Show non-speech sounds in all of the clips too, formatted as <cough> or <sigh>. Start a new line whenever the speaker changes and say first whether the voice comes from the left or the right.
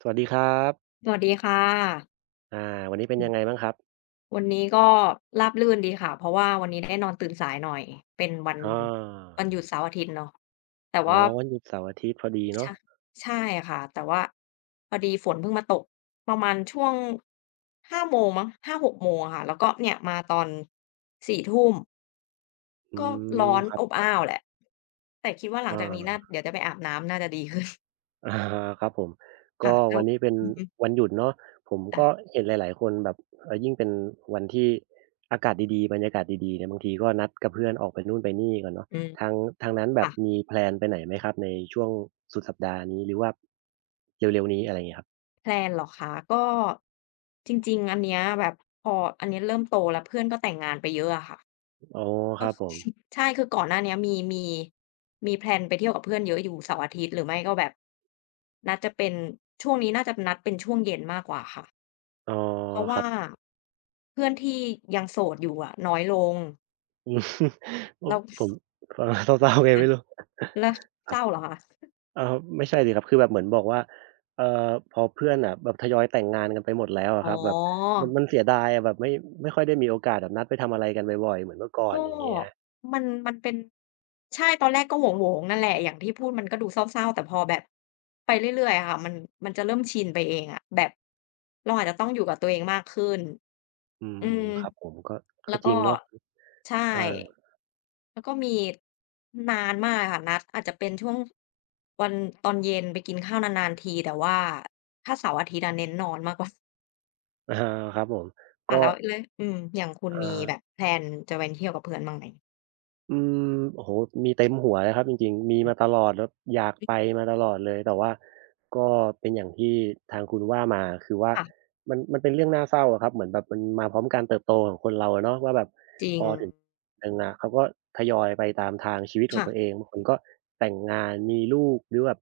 right: สวัสดีครับ
left: สวัสดีค่ะ
right: อ่าวันนี้เป็นยังไงบ้างครับ
left: วันนี้ก็ราบรื่นดีค่ะเพราะว่าวันนี้ได้นอนตื่นสายหน่อยเป็นวัน
right: อา
left: หยุดเสาร์อาทิตย์เนาะแต่
right: อ๋อ
left: ว่า
right: วันหยุดเสาร์อาทิตย์พอดี
left: ช
right: เนาะ
left: ใช่ค่ะแต่ว่าพอดีฝนเพิ่งมาตกประมาณช่วง5โมงมั้งห6โมงอะค่ะแล้วก็เนี่ยมาตอน4ทุ่ม
right: อื
left: ก็
right: ม
left: ร้อน
right: ครับ
left: อบอ้าวแหละแต่คิดว่าห
right: อ
left: ลังจากนี้น่า
right: า
left: เดี๋ยวจะไปอาบน้ำน่าจะดีขึ้น
right: อา <laughs> ครับผม
left: <laughs> ค่ะ
right: ก็
left: แล้
right: วั
left: ว
right: นนี้เป็น
left: อือฮึ
right: วันหยุดเนาะผม
left: ค่ะ
right: ก็เห็นหลายๆ คนแบบยิ่งเป็นวันที่อากาศดีๆบรรยากาศดีๆเนี่ยบางทีก็นัดกับเพื่อนออกไปนู่นไปนี่กันเนาะ
left: อืม
right: ทางทางนั้นแบบ
left: ค่ะ
right: มีแพลนไปไหนไหมครับ ในช่วงสุดสัปดาห์นี้หรือว่าเร็วๆนี้อะไรเงี้ยครับ
left: แพลนเหรอคะก็จริงๆอันเนี้ยแบบพออันเนี้ยเริ่มโตแล้วเพื่อนก็แต่งงานไปเยอะอะค่ะ
right: อ๋อค
left: ก็
right: รับผม
left: <laughs> ใช่คือก่อนหน้าเนี้ยมีมีแพลนไปเที่ยวกับเพื่อนเยอะอยู่เสาร์อาทิตย์หรือไม่ก็แบบนัดจะเป็นช่วงนี้น่าจะนัดเป็นช่วงเย็นมากกว่าค่ะ
right: อ๋อ
left: เพราะ
right: ครั
left: ว่า
right: บ
left: เพื่อนที่ยังโสดอยู่อะน้อยลง
right: อืม <laughs> ผม
left: แล้ว
right: ผมฟัง <laughs> แล้วเศร้าๆไง
left: <laughs> ค่ะ
right: ไม่รู้
left: แล้ว
right: ค
left: เศ
right: รับ
left: ร้าเหรอคะ
right: เออไม่ใช่สิครับคือแบบเหมือนบอกว่าพอเพื่อนอะแบบทยอยแต่งงานกันไปหมดแล้ว
left: อ๋
right: อะ
left: อ
right: ครับแบบมันเสียดายอะแบบไม่ค่อยได้มีโอกาสแบบนัดไปทำอะไรกันบ่อยๆเหมือนเมื่อก่อน
left: ก็
right: อย่างเงี้ย
left: มันเป็นใช่ตอนแรกก็โหวงๆนั่นแหละอย่างที่พูดมันก็ดูเศร้าๆแต่พอแบบไปเรื่อยๆอะค่ะมันจะเริ่มชินไปเองอะแบบเราอาจจะต้องอยู่กับตัวเองมากขึ้น
right: อืม
left: อืม
right: ครับผมก็ก็
left: แล้ว
right: จริ
left: ก็
right: งเนาะ
left: ใช่
right: อา
left: แล้วก็มีนานมากอะค่ะนัดอาจจะเป็นช่วงวันตอนเย็นไปกินข้าวนานๆทีแต่ว่าถ้าเสาร์อาทิตย์อะเน้นนอนมากกว่า <laughs>
right: <laughs> อะฮะครับผม
left: ค่ะ
right: ก็
left: แล้วเลยอืมอย่างคุณมีแบบ
right: อ่า
left: แพลนจะไปเที่ยวกับเพื่อนบ้างไหม
right: อืมโอ้โฮมีเต็มหัวเลยครับจริงๆมี
left: อื
right: มาต
left: ม
right: ลอดแล้วอยากไปมาตลอดเลยแต่ว่าก็เป็นอย่างที่ทางคุณว่ามาคือว่า
left: ค่ะ
right: มันเป็นเรื่องน่าเศร้าอะครับเหมือนแบบมันมาพร้อมการเติบโตของคนเราอะเนาะว่าแบบ
left: จริ
right: พ
left: ง
right: อถึงหนึ่งอะเขาก็ทยอยไปตามทางชีวิตของตัวเอ
left: ค่ะ
right: งบางคนก็แต่งงานมีลูกหรือแบบ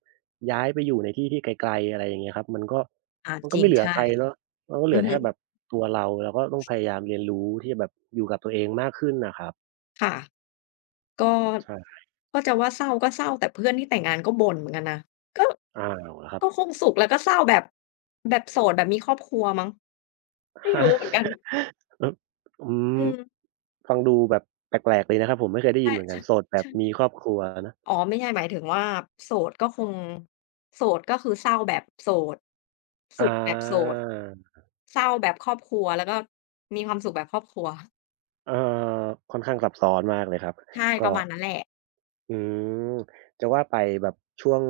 right: ย้ายไปอยู่ในที่ที่ไกลๆอะไรอย่างเงี้ยครับมันก็
left: อา
right: มัน
left: จ
right: ก็
left: ริ
right: ไม่
left: ง
right: เหลือ
left: ใช่
right: ใครเนาะมันก็เหลื
left: อื
right: อ
left: อฮึ
right: แค่แบบตัวเราก็ต้องพยายามเรียนรู้ที่จะแบบอยู่กับตัวเองมากขึ้นน่ะครับ
left: ค่ะก็
right: ใช่
left: ก็จะว่าเศร้าก็เศร้าแต่เพื่อนที่แต่งงานก็บ่นเหมือนกันนะก็
right: อ้าวเหรอครับ
left: ก็คงสุขแล้วก็เศร้าแบบแบบโสดแบบมีครอบครัวมั้งไม่รู้เหมือนกัน
right: เออ <laughs> อื
left: อื
right: ม
left: ม
right: ฟังดูแบบแปลกๆเลยนะครับผมไม่เคยได้ยิน
left: ใช่
right: เหมือนกัน
left: ใช่
right: โสดแบบ
left: ใช่
right: มีครอบครัวนะ
left: อ๋อไม่ใช่หมายถึงว่าโสดก็คงโสดก็คือเศร้าแบบโสด
right: อ
left: สุขแบบโส
right: า
left: ดเศร้าแบบครอบครัวแล้วก็มีความสุขแบบครอบครัว
right: เอ่อค่อนข้างซับซ้อนมากเลยครับ
left: ใช่ป
right: ก็
left: ระมาณนั้นแหละ
right: อืมจะว่าไปแบบช่วง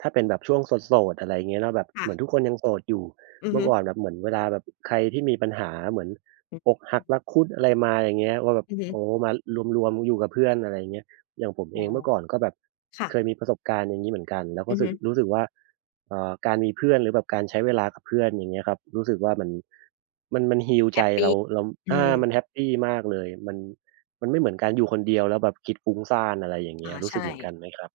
right: ถ้าเป็นแบบช่วงโสดๆอะไรอย่างเงี้ยเนาะแบบเห
left: ค่ะ
right: มือนทุกคนยังโสดอยู่
left: อือ
right: เมื่อ
left: ฮึ
right: ก่อนแบบเหมือนเวลาแบบใครที่มีปัญหาเหมือน
left: อือ
right: อกหั
left: ฮึ
right: กรักคุดอะไรมาอย่างเงี้ยว่าแบบ
left: อือฮึ
right: โอ้มารวมๆอยู่กับเพื่อนอะไรอย่างเงี้ยอย่างผม
left: อ๋
right: เอ
left: อ
right: งเมื่อก่อนก็แบบ
left: ค่ะ
right: เคยมีประสบการณ์อย่างงี้เหมือนกันแล้วก็
left: อือ
right: สึ
left: ฮึ
right: กรู้สึกว่าการมีเพื่อนหรือแบบการใช้เวลากับเพื่อนอย่างเงี้ยครับรู้สึกว่ามัน heal
left: แฮ
right: ใจ
left: ปปี
right: เรา
left: อื
right: อา
left: ม
right: มันแฮปปีมากเลยมัน มันไม่เหมือนการอยู่คนเดียวแล้วแบบคิดฟุ้งซ่านอะไรอย่างเงี้
left: อา
right: ยรู้สึก
left: ใช่
right: เหมือนกันไหมครับ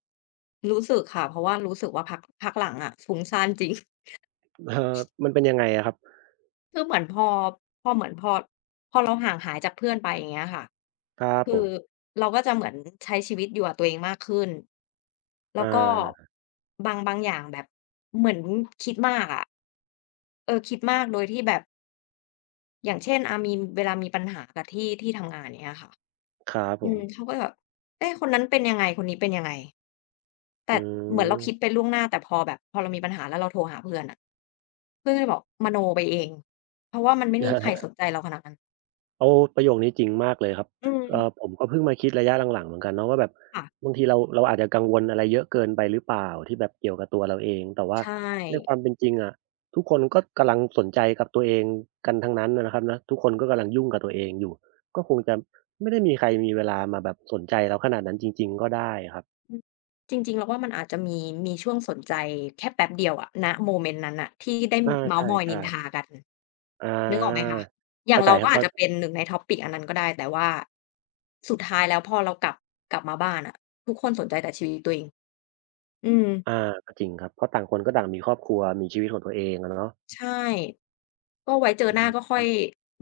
left: รู้สึกค่ะเพราะว่ารู้สึกว่าพักหลังอะฟุ้งซ่านจริง <laughs>
right: เอ่อมันเป็นยังไงอะครับ
left: คือเหมือนพอพอเหมือนพอพอเราห่างหายจากเพื่อนไปอย่างเงี้ยค่ะ
right: ครับผ
left: คือ
right: ม
left: เราก็จะเหมือนใช้ชีวิตอยู่กับตัวเองมากขึ้น
right: อ
left: แล้วก็
right: า
left: บางอย่างแบบเหมือนคิดมากอะเออคิดมากโดยที่แบบอย่างเช่นอามีเวลามีปัญหากับที่ทำงานอย่างเงี้ยค่ะ
right: ครับผ
left: อื
right: ม
left: มเขาก็จะแบบเอ๊ะคนนั้นเป็นยังไงคนนี้เป็นยังไง
right: อื
left: แต่เหมือนเราคิดไป
right: ม
left: ล่วงหน้าแต่พอแบบพอเรามีปัญหาแล้วเราโทรหาเพื่อนอะเพื่อนก็จะบอกมโนไปเองเพราะว่ามันไม่มีใครส
right: <laughs>
left: นใจเราขนาดนั้น
right: โอ้ประโยคนี้จริงมากเลยครับ
left: อืม
right: ผมก็เพิ่งมาคิดระยะหลังๆเหมือนกันเนาะว่าแบบ
left: ค่ะ
right: บางทีเราอาจจะกังวลอะไรเยอะเกินไปหรือเปล่าที่แบบเกี่ยวกับตัวเราเองแต่ว่า
left: ใช่
right: ในความเป็นจริงอะทุกคนก็กำลังสนใจกับตัวเองกันทั้งนั้นน่ะนะครับนะทุกคนก็กำลังยุ่งกับตัวเองอยู่ก็คงจะไม่ได้มีใครมีเวลามาแบบสนใจเราขนาดนั้นจริงๆก็ได้ครับ
left: อืมจริงๆเราว่ามันอาจจะมีช่วงสนใจแค่แป๊บเดียวอะณโมเมนต์นั้นน่ะที่ได้
right: อาใช
left: เม้าท์มอย
right: ่
left: นินทากัน
right: ๆอ
left: นึกออกไหม
right: า
left: คะอย่า
right: เข้า
left: ง
right: ใจ
left: เรา
right: ครั
left: ก็
right: บ
left: อาจ
right: เข้า
left: จะเป็นหนึ่งใน topic อันนั้นก็ได้แต่ว่าสุดท้ายแล้วพอเรากลับมาบ้านอะทุกคนสนใจแต่ชีวิตตัวเองอืม
right: อาก็จริงครับเพราะต่างคนก็ต่างมีครอบครัวมีชีวิตของตัวเองอะเนาะ
left: ใช่ก็ไว้เจอ
right: อื
left: หน้าก็
right: ม
left: ค่อย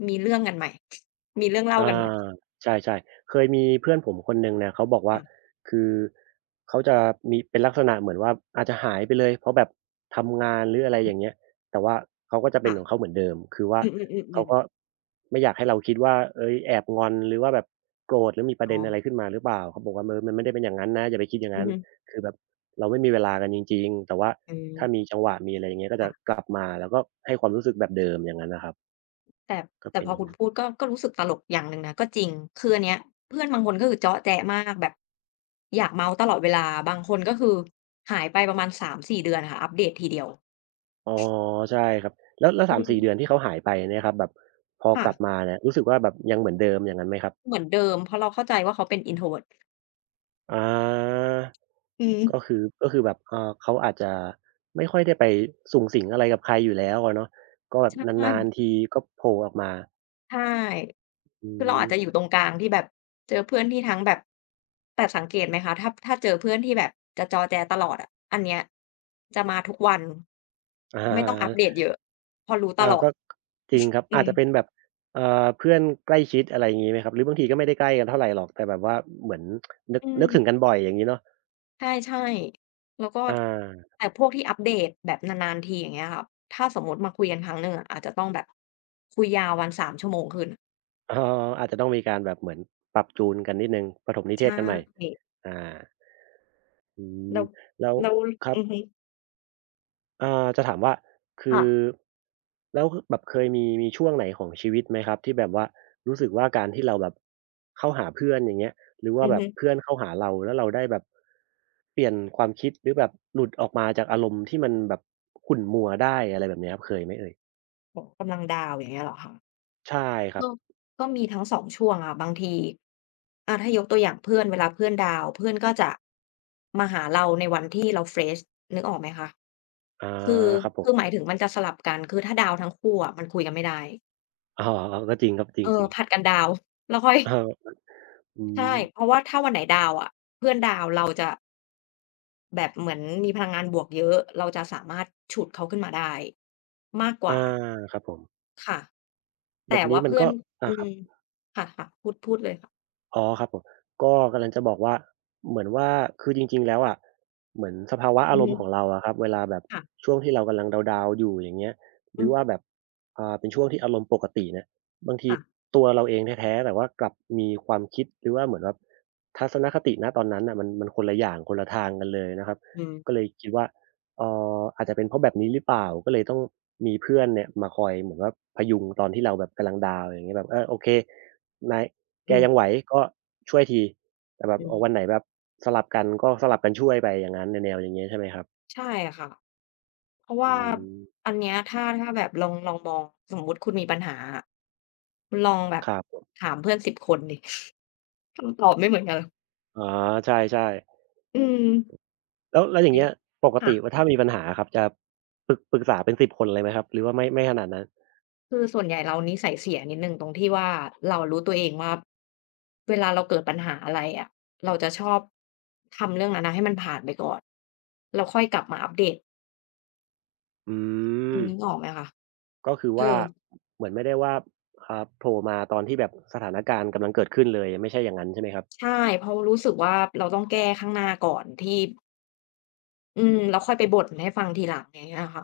left: มีเรื่องกันใหม่ <laughs> มีเรื่องเล่า
right: อ
left: กันใหม่
right: าใช่ๆเคยมีเพื่อนผมคนหนึ่งเนี่ยเขาบอกว่า
left: ค่ะ
right: คือเขาจะมีเป็นลักษณะเหมือนว่าอาจจะหายไปเลยเพราะแบบทำงานหรืออะไรอย่างเงี้ยแต่ว่าเขาก็จะเป็น
left: ค่ะ
right: ของเขาเหมือนเดิมคือว่า
left: อื
right: เขา
left: ม
right: ก็
left: ๆๆ
right: ไม่อยากให้เราคิดว่าเฮ้ยแอบงอนหรือว่าแบบโกรธหรือมีประเด็
left: อ๋อ
right: น
left: ๆ
right: อะไรขึ้นมาหรือเปล่าเขาบอกว่าเออมันไม่ได้เป็นอย่างนั้นนะอย่าไปคิดอย่าง
left: อืม
right: นั้น
left: อฮึ
right: คือแบบเราไม่มีเวลากันจริงๆแต่ว่า
left: อืมอื
right: ถ้ามี
left: ม
right: จังหวะมีอะไรอย่างเงี้ยก็จะ
left: ค่ะ
right: กลับมาแล้วก็ให้ความรู้สึกแบบเดิมอย่างนั้นน่ะครับ
left: แต่
right: ก็
left: แต่
right: เป็น
left: พ
right: อ
left: อ
right: ย่าง
left: คุณ
right: งั้น
left: พูดก็ก็รู้สึกตลกอย่างหนึ่งนะก็จริงคืออันเนี้ยเพื่อนบางคนก็คือเจาะแจ๊ะมากแบบอยากเมาตลอดเวลา บางคนก็คือหายไปประมาณ3-4เดือนค่ะอัปเดตทีเดียว
right: อ๋อใช่ครับแล้ว
left: อื
right: 3-4เดือน
left: ม
right: ที่เขาหายไปเนี่ยครับแบบพอก
left: ค่ะ
right: ลับมาเนี่ยรู้สึกว่าแบบยังเหมือนเดิมอย่างนั้นไหมครับ
left: เหมือนเดิมเพราะเราเข้าใจว่าเขาเป็น introvert
right: อา
left: อืม
right: ก็คือแบบเขาอาจจะไม่ค่อยได้ไปสุงสิงอะไรกับใครอยู่แล้วอะเนาะก็แบบ
left: ใช่
right: นานๆทีก็โผล่ออกมา
left: ใช่
right: อื
left: คือเรา
right: ม
left: อาจจะอยู่ตรงกลางที่แบบเจอเพื่อนที่ทั้งแบบแต่สังเกตไหมคะถ้าเจอเพื่อนที่แบบจะจอแจตลอดอะอันเนี้ยจะมาทุกวัน
right: อ
left: ไม่ต้องอัปเด
right: า
left: ตเยอะเพราะรู้ต
right: อา
left: ลอ
right: ก็
left: ด
right: จริงครับ
left: อื
right: อาจ
left: ม
right: จะเป็นแบบเพื่อนใกล้ชิดอะไรอย่างงี้ไหมครับหรือบางทีก็ไม่ได้ใกล้กันเท่าไรหรอกแต่แบบว่าเหมือนนึก
left: อืม
right: นึกถึงกันบ่อยอย่างงี้เนาะ
left: ใช่ๆแล้วก็
right: อา
left: แต่พวกที่อัปเดตแบบนานๆทีอย่างเงี้ยค่ะถ้าสมมุติมาคุยกันครั้งหนึ่งอะอาจจะต้องแบบคุยยาววัน3 ชั่วโมงขึ้น
right: อ๋ออาจจะต้องมีการแบบเหมือนปรับจูนกันนิดหนึ่งประถมนิเท
left: ใช
right: ศกันใหม่
left: ่
right: อาอืม
left: แล้ว
right: แล้ว
left: แล้ว
right: ครับ
left: อือฮึ
right: อ่าจะถามว่าคือ
left: ค่ะ
right: แล้วคือแบบเคยมีช่วงไหนของชีวิตไหมครับที่แบบว่ารู้สึกว่าการที่เราแบบเข้าหาเพื่อนอย่างเงี้ยหรือว่า
left: อือ
right: แบบ
left: ฮึ
right: เพื่อนเข้าหาเราแล้วเราได้แบบเปลี่ยนความคิดหรือแบบหลุดออกมาจากอารมณ์ที่มันแบบขุ่นมัวได้อะไรแบบเนี้ยครับเคยไหมเอ่ย
left: ของกำลังดาวอย่างเงี้ยเหรอคะ
right: ใช่ครับ
left: ก็ก็มีทั้งสองช่วงอะบางทีอาถ้ายกตัวอย่างเพื่อนเวลาเพื่อนดาวน์เพื่อนก็จะมาหาเราในวันที่เราเฟรชนึกออกไหมคะ
right: อา
left: คือ
right: ครับผ
left: คือห
right: ม
left: มายถึงมันจะสลับกันคือถ้าดาวน์ทั้งคู่อะมันคุยกันไม่ได้
right: อ๋อก็จริงครับจ
left: เออ
right: ริง
left: ผลัดกันดาวน์ <laughs> แล้วค่อย
right: ๆเอออืม
left: ใช่เพราะว่าถ้าวันไหนดาวน์อะเพื่อนดาวน์เราจะแบบเหมือนมีพลังงานบวกเยอะเราจะสามารถฉุดเขาขึ้นมาได้มากก
right: อา
left: ว่า
right: ครับผม
left: ค่ะ
right: แบ
left: แต่
right: บนี้
left: ว่า
right: มัน
left: เพื่อ
right: ก็
left: น
right: อา
left: อื
right: ครั
left: ม
right: บ
left: ค่ะๆพูดเลยค่ะ
right: อ๋อครับผมก็กำลังจะบอกว่าเหมือนว่าคือจริงๆแล้วอะเหมือนสภาวะ
left: อื
right: อา
left: อ
right: รม
left: ฮึ
right: ณ์ของเราอะครับเวลาแบบ
left: ค่ะ
right: ช่วงที่เรากำลังดาวน์ๆอยู่อย่างเงี้ยห
left: อื
right: รือว่า
left: ม
right: แบบเป็นช่วงที่อารมณ์ปกติเนี่ยบางที
left: ค่ะ
right: ตัวเราเองแท้ๆแต่ว่ากลับมีความคิดหรือว่าเหมือนแบบทัศนคติณตอนนั้นน่ะมันคนละอย่างคนละทางกันเลยนะครับ
left: อืม
right: ก็เลยคิดว่าเอ่อาจจะเป็นเพราะแบบนี้หรือเปล่าก็เลยต้องมีเพื่อนเนี่ยมาคอยเหมือนว่าพยุงตอนที่เราแบบกำลังดาวน์อย่างเงี้ยแบบเออโอเคนาย แก
left: อื
right: ยัง
left: ม
right: ไหวก็ช่วยทีแต่แบบ
left: อื
right: อ๋อวันไห
left: ม
right: นแบบสลับกันก็สลับกันช่วยไปอย่างงั้นแนวๆอย่างงี้ใช่ไหมครับ
left: ใช่ค่ะเพราะ
right: อื
left: ว่า
right: ม
left: อันเนี้ยถ้าแบบลองมองสมมุติคุณมีปัญหาอะคุณลองแบ
right: ค
left: บ
right: รับผม
left: ถามเพื่อนสิบคนดิ <laughs> คำตอบไม่เหมือนกันหรอก
right: อ๋อใช่ๆ
left: อืม
right: แล้วแล้วอย่าง
left: อื
right: เงี้
left: อ
right: ยปก
left: ค่ะ
right: ติว่าถ้ามีปัญหาอะครับจะปรึกษาเป็นสิบคนเลยไหมครับหรือว่าไม่ไม่ขนาดนั้น
left: คือส่วนใหญ่เรานิสัยเสียนิดหนึ่งตรงที่ว่าเรารู้ตัวเองว่าเวลาเราเกิดปัญหาอะไรอะเราจะชอบทำเรื่องนั้นน่ะให้มันผ่านไปก่อนแล้วค่อยกลับมาอัปเดต
right: อื
left: อือ
right: ม
left: นึกออกไหมคะ
right: ก็คือ
left: เออ
right: ว่าเหมือนไม่ได้ว่าโผล่มาตอนที่แบบสถานการณ์กำลังเกิดขึ้นเลยไม่ใช่อย่างนั้นใช่ไหมครับ
left: ใช่เพราะรู้สึกว่าเราต้องแก้ข้างหน้าก่อนที่ อืมแล้วค่อยไปบ่นให้ฟังทีหลังอย่างเงี้ยค่ะ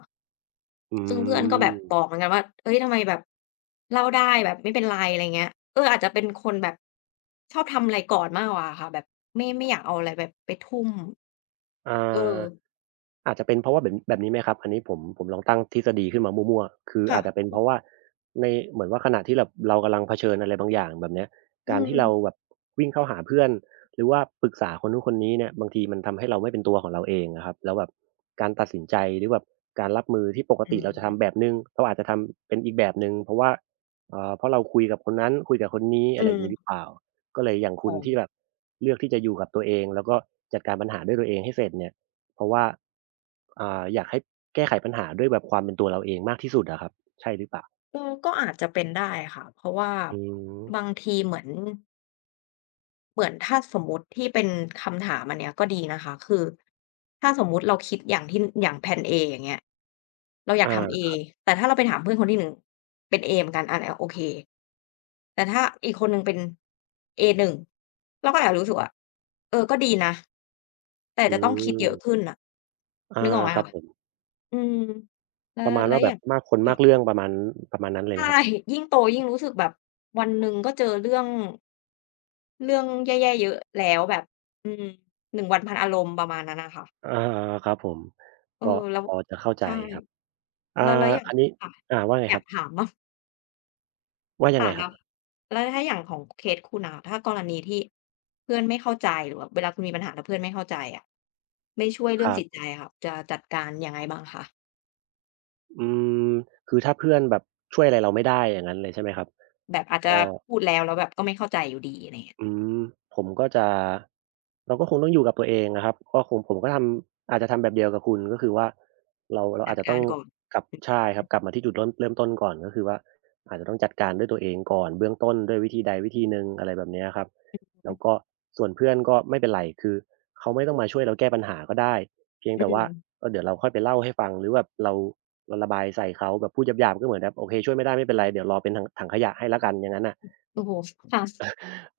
right: อื
left: ซึ่งเพื่อนก็แบบบอ
right: ม
left: กเหมือนกันว่าเฮ้ยทำไมแบบเล่าได้แบบไม่เป็นไรอะไรเงี้ยเอออาจจะเป็นคนแบบชอบทำอะไรก่อนมากกว่าค่ะแบบไม่อยากเอาอะไรแบบไปทุ่ม
right: อ
left: เอ
right: า
left: อ
right: อาจจะเป็นเพราะว่าแบบแบบนี้ไหมครับอันนี้ผมลองตั้งทฤษฎีขึ้นมามั่วๆคืออาจจะเป็
left: ค่ะ
right: นเพราะว่าในเหมือนว่าขณะที่แบบเรากำลังเผชิญอะไรบางอย่างแบบเนี้ย
left: อื
right: การที่เราแบ
left: ม
right: บวิ่งเข้าหาเพื่อนหรือว่าปรึกษาคนนู้นคนนี้เนี่ยบางทีมันทำให้เราไม่เป็นตัวของเราเองอะครับแล้วแบบการตัดสินใจหรือแบบการรับมือที่ปก
left: อื
right: ติเราจะทำ
left: ม
right: แบบหนึ่งเราอาจจะทำเป็นอีกแบบหนึ่งเพราะว่าเพราะเราคุยกับคนนั้นคุยกับคนนี้
left: อื
right: อะไรอย่างงี้หรือ
left: ม
right: เปล่าก็เลยอย่างคุ
left: อ๋
right: ณ
left: อ
right: ที่แบบเลือกที่จะอยู่กับตัวเองแล้วก็จัดการปัญหาด้วยตัวเองให้เสร็จเนี่ย เพราะว่าอยากให้แก้ไขปัญหาด้วยแบบความเป็นตัวเราเองมากที่สุดอะครับใช่หรือเปล่า
left: เออก็อาจจะเป็นได้ค่ะเพราะว่า
right: อืม
left: บางทีเหมือน เหมือนถ้าสมมุติที่เป็นคำถามอันเนี้ยก็ดีนะคะคือถ้าสมมุติเราคิดอย่างที่อย่างแพลน A อย่างเงี้ยเราอยา
right: อ
left: กทำ A
right: า
left: แต่ถ้าเราไปถามเพื่อนคนที่หนึ่งเป็น A เหมือนกันอันเนี้ยโอเคแต่ถ้าอีกคนหนึ่งเป็น A1 เราก็อาจจะรู้สึกว่าเออก็ดีนะแต่
right: อื
left: จะต้องคิด
right: ม
left: เยอะขึ้นน่ะ
right: อา
left: นึกออกไหม
right: ครับ
left: คะ
right: ผม
left: อืมแล้ว
right: ประมาณ
left: แล้ว
right: ว่าแบ
left: อ
right: บ
left: ย่าง
right: มากคนมาก
left: ค่ะ
right: เรื่องประมาณประมาณนั้นเลยไหมครั
left: ใช่
right: บ
left: ยิ่งโตยิ่งรู้สึกแบบวันหนึ่งก็เจอเรื่อง เรื่องแย่ๆเยอะแล้วแบบอืม1วันพ0 0 0อารมณ์ประมาณนั้นน่ะค่ะ
right: อาครับผม
left: เออ
right: ก็
left: แล้ว
right: พอจะเข้าใจ
left: ใช่
right: ครับอ่า
left: แล้วอย่าง
right: อันนี้
left: ค่ะ
right: ว่าไง
left: อ
right: ค
left: ยา
right: รั
left: ก
right: บ
left: ถามเนาะ
right: ว่ายังไง
left: ค่ะ
right: ครั
left: แล้
right: บ
left: วแล้วถ้าอย่างของเคสคุณอะถ้ากรณีที่เพื่อนไม่เข้าใจหรือแบบเวลาคุณมีปัญหาแล้วเพื่อนไม่เข้าใจอะไม่ช่วย
right: ค
left: เรื่อง
right: รั
left: จิตใจ
right: บ
left: อะค่ะจะจัดการยังไงบ้างคะ
right: อืมคือถ้าเพื่อนแบบช่วยอะไรเราไม่ได้อย่างงั้นเลยใช่ไหมครับ
left: แบบอาจจะ
right: ก็
left: พูดแล้วแล้วแบบก็ไม่เข้าใจอยู่ดีอะไรอย่างเงี้ย
right: อืมผมก็จะเราก็คงต้องอยู่กับตัวเองนะครับก็คงผมก็ทำอาจจะทำแบบเดียวกับคุณก็คือว่าเรา
left: จั
right: อาจ
left: ด
right: จะต้
left: กา
right: อง
left: รก่อน
right: กลับ
left: อือฮ
right: ใช่ครับกลับมาที่จุดเริ่มต้นก่อนก็คือว่าอาจจะต้องจัดการด้วยตัวเองก่อนเบื้องต้นด้วยวิธีใดวิธีหนึ่งอะไรแบบเนี้ยครับแล้
left: ึ
right: วก็ส่วนเพื่อนก็ไม่เป็นไรคือเขาไม่ต้องมาช่วยเราแก้ปัญหาก็ได้เพียง
left: อื
right: แต่ว่า
left: ม
right: เออเดี๋ยวเราค่อยไปเล่าให้ฟังหรือแบบเราระบายใส่เขาแบบพูดหยาบๆก็เหมือนแบบโอเคช่วยไม่ได้ไม่เป็นไรเดี๋ยวรอเป็นถังขยะให้แล้วกันอย่างงั้นน่ะ
left: โอ้โฮค่ะ
right: อ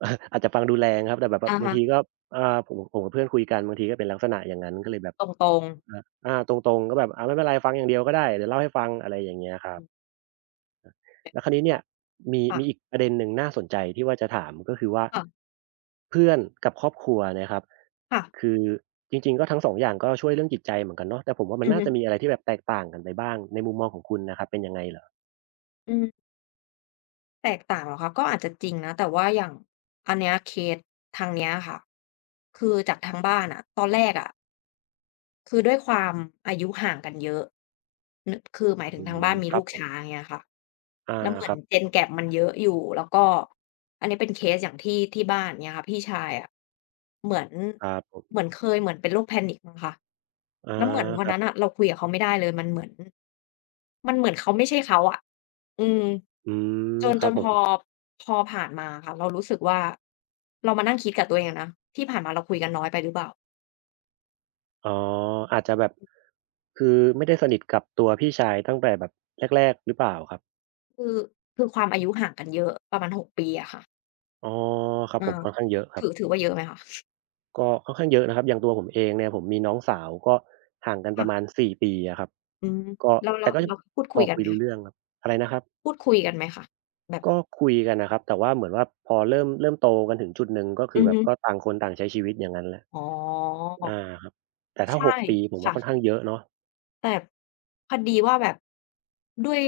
right: าอาจจะฟังดูแรงครับแต่แบบว่า
left: อะ
right: บาง
left: ฮะ
right: ทีก็ผมกับเพื่อนคุยกันบางทีก็เป็นลักษณะอย่างนั้นก็เลยแบบ
left: ตรง
right: อา
left: ๆ
right: อาตรงๆก็แบบอาไม่เป็นไรฟังอย่างเดียวก็ได้เดี๋ยวเล่าให้ฟังอะไรอย่างเงี้ยครั
left: อื
right: บ
left: ม
right: แล้วคราวนี้เนี่ยมีอีก
left: ค่ะ
right: ประเด็นหนึ่งน่าสนใจที่ว่าจะถามก็คือว่า
left: ค่ะ
right: เพื่อนกับครอบครัวเนี่ยครับ
left: ค่ะ
right: คือจริงๆก็ทั้งสองอย่างก็ช่วยเรื่องจิตใจเหมือนกันเนาะแต่ผมว่ามัน
left: อือ
right: น่า
left: ฮึ
right: จะมีอะไรที่แบบแตกต่างกันไปบ้างในมุมมองของคุณน่ะครับเป็นยังไงเหรอ
left: อืมแตกต่างเหรอคะก็อาจจะจริงนะแต่ว่าอย่างอันเนี้ยเคสทางเนี้ยค่ะคือจากทางบ้านอะตอนแรกอะ คือด้วยความอายุห่างกันเยอะนึคือหมายถึ
right: อื
left: งทา
right: ม
left: งบ้านมี
right: ครั
left: ลู
right: บ
left: ก
right: ผ
left: ช้า
right: ม
left: อย่างเงี้ยค่ะ
right: อา
left: แล้วเหมื
right: ค
left: อน
right: รับ
left: Gen Gap มันเยอะอยู่แล้วก็อันนี้เป็นเคสอย่างที่ที่บ้านเงี้ยค่ะพี่ชายอะเหมือน
right: ครับผม
left: เหมือนเคยเหมือนเป็นโรค Panic มั้งคะ
right: อา
left: แล้วเหมือน
right: ค
left: วัน
right: รั
left: นั้นน่ะ
right: บ
left: เราคุยกับเขาไม่ได้เลยมันเหมือนมันเหมือนเขาไม่ใช่เขาอะอืม
right: อืม
left: จน
right: ค
left: จ
right: รับ
left: น
right: ผ
left: พ
right: ม
left: อพอผ่านมาค่ะเรารู้สึกว่าเรามานั่งคิดกับตัวเองอะนะที่ผ่านมาเราคุยกันน้อยไปหรือเปล่า
right: อ๋ออาจจะแบบคือไม่ได้สนิทกับตัวพี่ชายตั้งแต่แบบแรกๆหรือเปล่าครับ
left: คือคือความอายุห่างกันเยอะประมาณ6ปีอะค่ะ
right: อ๋อครับ
left: เออ
right: ผมค่อนข้างเยอะครับ
left: ถือถือว่าเยอะไหมคะ
right: ก็ค่อนข้างเยอะนะครับอย่างตัวผมเองเนี่ยผมมีน้องสาวก็ห่างกันป
left: ค่ะ
right: ระมาณ4ปีอะครับ
left: อืม
right: ก็
left: แล้วแล้
right: แต่
left: ว
right: ก็
left: แล้วพูด
right: พ
left: คุ
right: อ
left: ยกัน
right: คุ
left: ไห
right: ย
left: ม
right: รู้
left: คะ
right: เรื่องครับอะไรนะครับ
left: พูดคุยกันไหมคะแบบ
right: ก็คุยกันนะครับแต่ว่าเหมือนว่าพอเริ่มโตกันถึงจุดหนึ่งก็คือ
left: อือ
right: แบบ
left: ฮึ
right: ก็ต่างคนต่างใช้ชีวิตอย่างงั้นแหละ
left: อ๋อ
right: อาครับแต่ถ้า
left: ใช่
right: 6ปีผมว่า
left: ค่ะ
right: ค่อนข้างเยอะเนาะ
left: แต่พอดีว่าแบบด้วย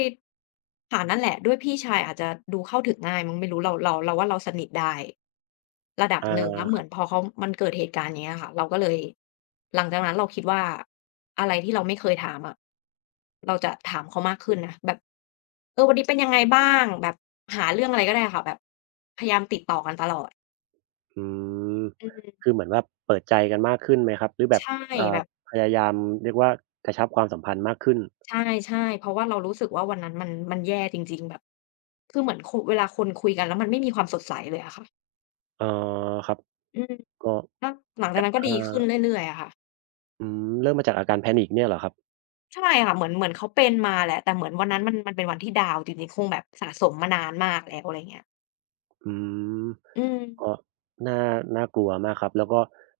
left: ค่ะนั่นแหละด้วยพี่ชายอาจจะดูเข้าถึงง่ายมั้งไม่รู้เราว่าเราสนิทได้ระดับ
right: อา
left: หนึ่งแล้ว
right: ค
left: เห
right: รั
left: มือน
right: บ
left: พอเขามันเกิดเหตุการณ์อย่างเงี้ยค่ะเราก็เลยหลังจากนั้นเราคิดว่าอะไรที่เราไม่เคยถามอะเราจะถามเขามากขึ้นนะแบบเออวันนี้เป็นยังไงบ้างแบบหาเรื่องอะไรก็ได้ค่ะแบบพยายามติดต่อกันตลอด
right: อืม
left: อืม
right: คือเหมือนว่าเปิดใจกันมากขึ้นไหมครับหรือแบบ
left: ใช่
right: อ่า
left: แบบ
right: พยายามเรียกว่ากระชับความสัมพันธ์มากขึ้น
left: ใช่ๆเพราะว่าเรารู้สึกว่าวันนั้นมันมันแย่จริงๆแบบคือเหมือนคุเวลาคนคุยกันแล้วมันไม่มีความสดใสเลยอะค่ะ
right: อ๋อครับ
left: อืม
right: ก็
left: ก็หลังจาก
right: กะ
left: นั้นก็ดีขึ้นเรื่อยๆอะค่ะ
right: อืมเริ่มมาจากอาการ panic เนี่ยเหรอครับ
left: ใช่ค่ะเหมือนเขาเป็นมาแหละแต่เหมือนวันนั้นมันมันเป็นวันที่ดาวน์จริงๆคงแบบสะสมมานานมากแล้วอะไรเงี้ย
right: อืม
left: อืม
right: ก็น่าน่ากลัวมากครับแล้วก็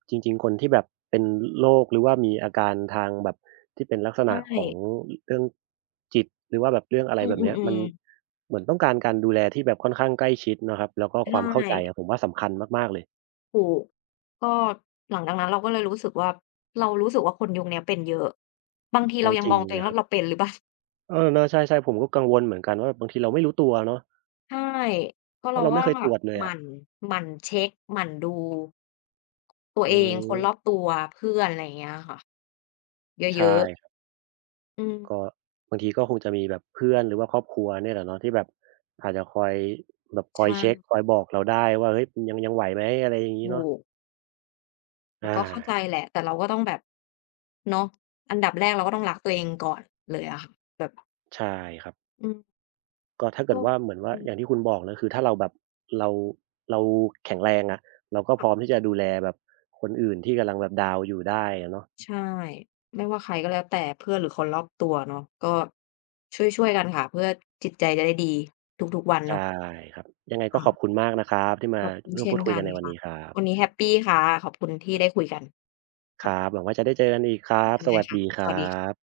right: จริงๆคนที่แบบเป็นโรคหรือว่ามีอาการทางแบบที่เป็นลักษณะ
left: ใช่
right: ของเรื่องจิตหรือว่าแบบเรื่องอะไร
left: อื
right: แบบเนี้ยมั
left: ม
right: น
left: ๆๆ
right: เหมือนต้องการการดูแลที่แบบค่อนข้างใกล้ชิดนะครับแล้วก็ค
left: ใช่
right: วามเข้าใจอะผมว่าสำคัญมากๆเลย
left: ถูกก็หลังจากนั้นเราก็เลยรู้สึกว่าเรารู้สึกว่าคนยุคเนี้ยเป็นเยอะบางที
right: โอ้
left: เรายั
right: จ
left: ง
right: ริ
left: ม
right: ง
left: องตัว
right: เล
left: เอ
right: ย
left: ง
right: ครั
left: ว่า
right: บ
left: เราเป็นหรือเปล่า
right: เออเนาะใช่ๆผมก็กังวลเหมือนกันว่าบางทีเราไม่รู้ตัวเนาะ
left: ใช่เพราะ
right: ว่า
left: เรา
right: เรา
left: ก็
right: ไม่เคย
left: แบ
right: ตร
left: บ
right: วจเลย
left: ห
right: อะ
left: มั่นหมั่นเช็กหมั่นดูตัว
right: อื
left: เองคน
right: ม
left: รอบตัวเพื่อนอะไรอย่างเงี้ยค่ะเย
right: ใช่
left: อะๆ
right: ครับ
left: อืม
right: ก็บางทีก็คงจะมีแบบเพื่อนหรือว่าครอบครัวเนี่ยแหละเนาะที่แบบอาจจะคอยแบบคอย
left: ใช่
right: เช็กคอยบอกเราได้ว่าเฮ้ยยังไหวไหมอะไรอย่างงี้
left: ถู
right: เนาะ
left: กแต่
right: อา
left: ก็เข้าใจแหละแต่เราก็ต้องแบบเนาะอันดับแรกเราก็ต้องรักตัวเองก่อนเลยอะค่ะแบบ
right: ใช่ครับ
left: อืม
right: ก็ถ้าเกิ
left: ก็
right: ดว่าเหมือนว่า
left: อืม
right: อย่างที่คุณบอกนะคือถ้าเราแบบเราเราแข็งแรงอะเราก็พร้อม
left: ค่ะ
right: ที่จะดูแลแบบคนอื่นที่กำลังแบบดาวน์อยู่ได้อะเนาะ
left: ใช่ไม่ว่าใครก็แล้วแต่เพื่อนหรือคนรอบตัวเนาะก็ช่วยๆกันค่ะเพื่อจิตใจจะได้ดีทุกๆวันเนาะ
right: ใช่ครับยังไงก็ขอบคุ
left: ค่ะ
right: ณมากนะครับที่มา
left: ขอบคุณ
right: ร่วม
left: เช่
right: พู
left: น
right: ดคุย
left: กั
right: กัน
left: น
right: ในวัน
left: ค่ะ
right: นี้ครับ
left: วันนี้แฮปปีค่ะ ขอบคุณที่ได้คุยกัน
right: ค
left: ค่ะ
right: รับหวังว่าจะได้เจอกันอีกครับส
left: ได้
right: วัส
left: ค่ะ
right: ดีค
left: ส
right: รั
left: วัสดี
right: บ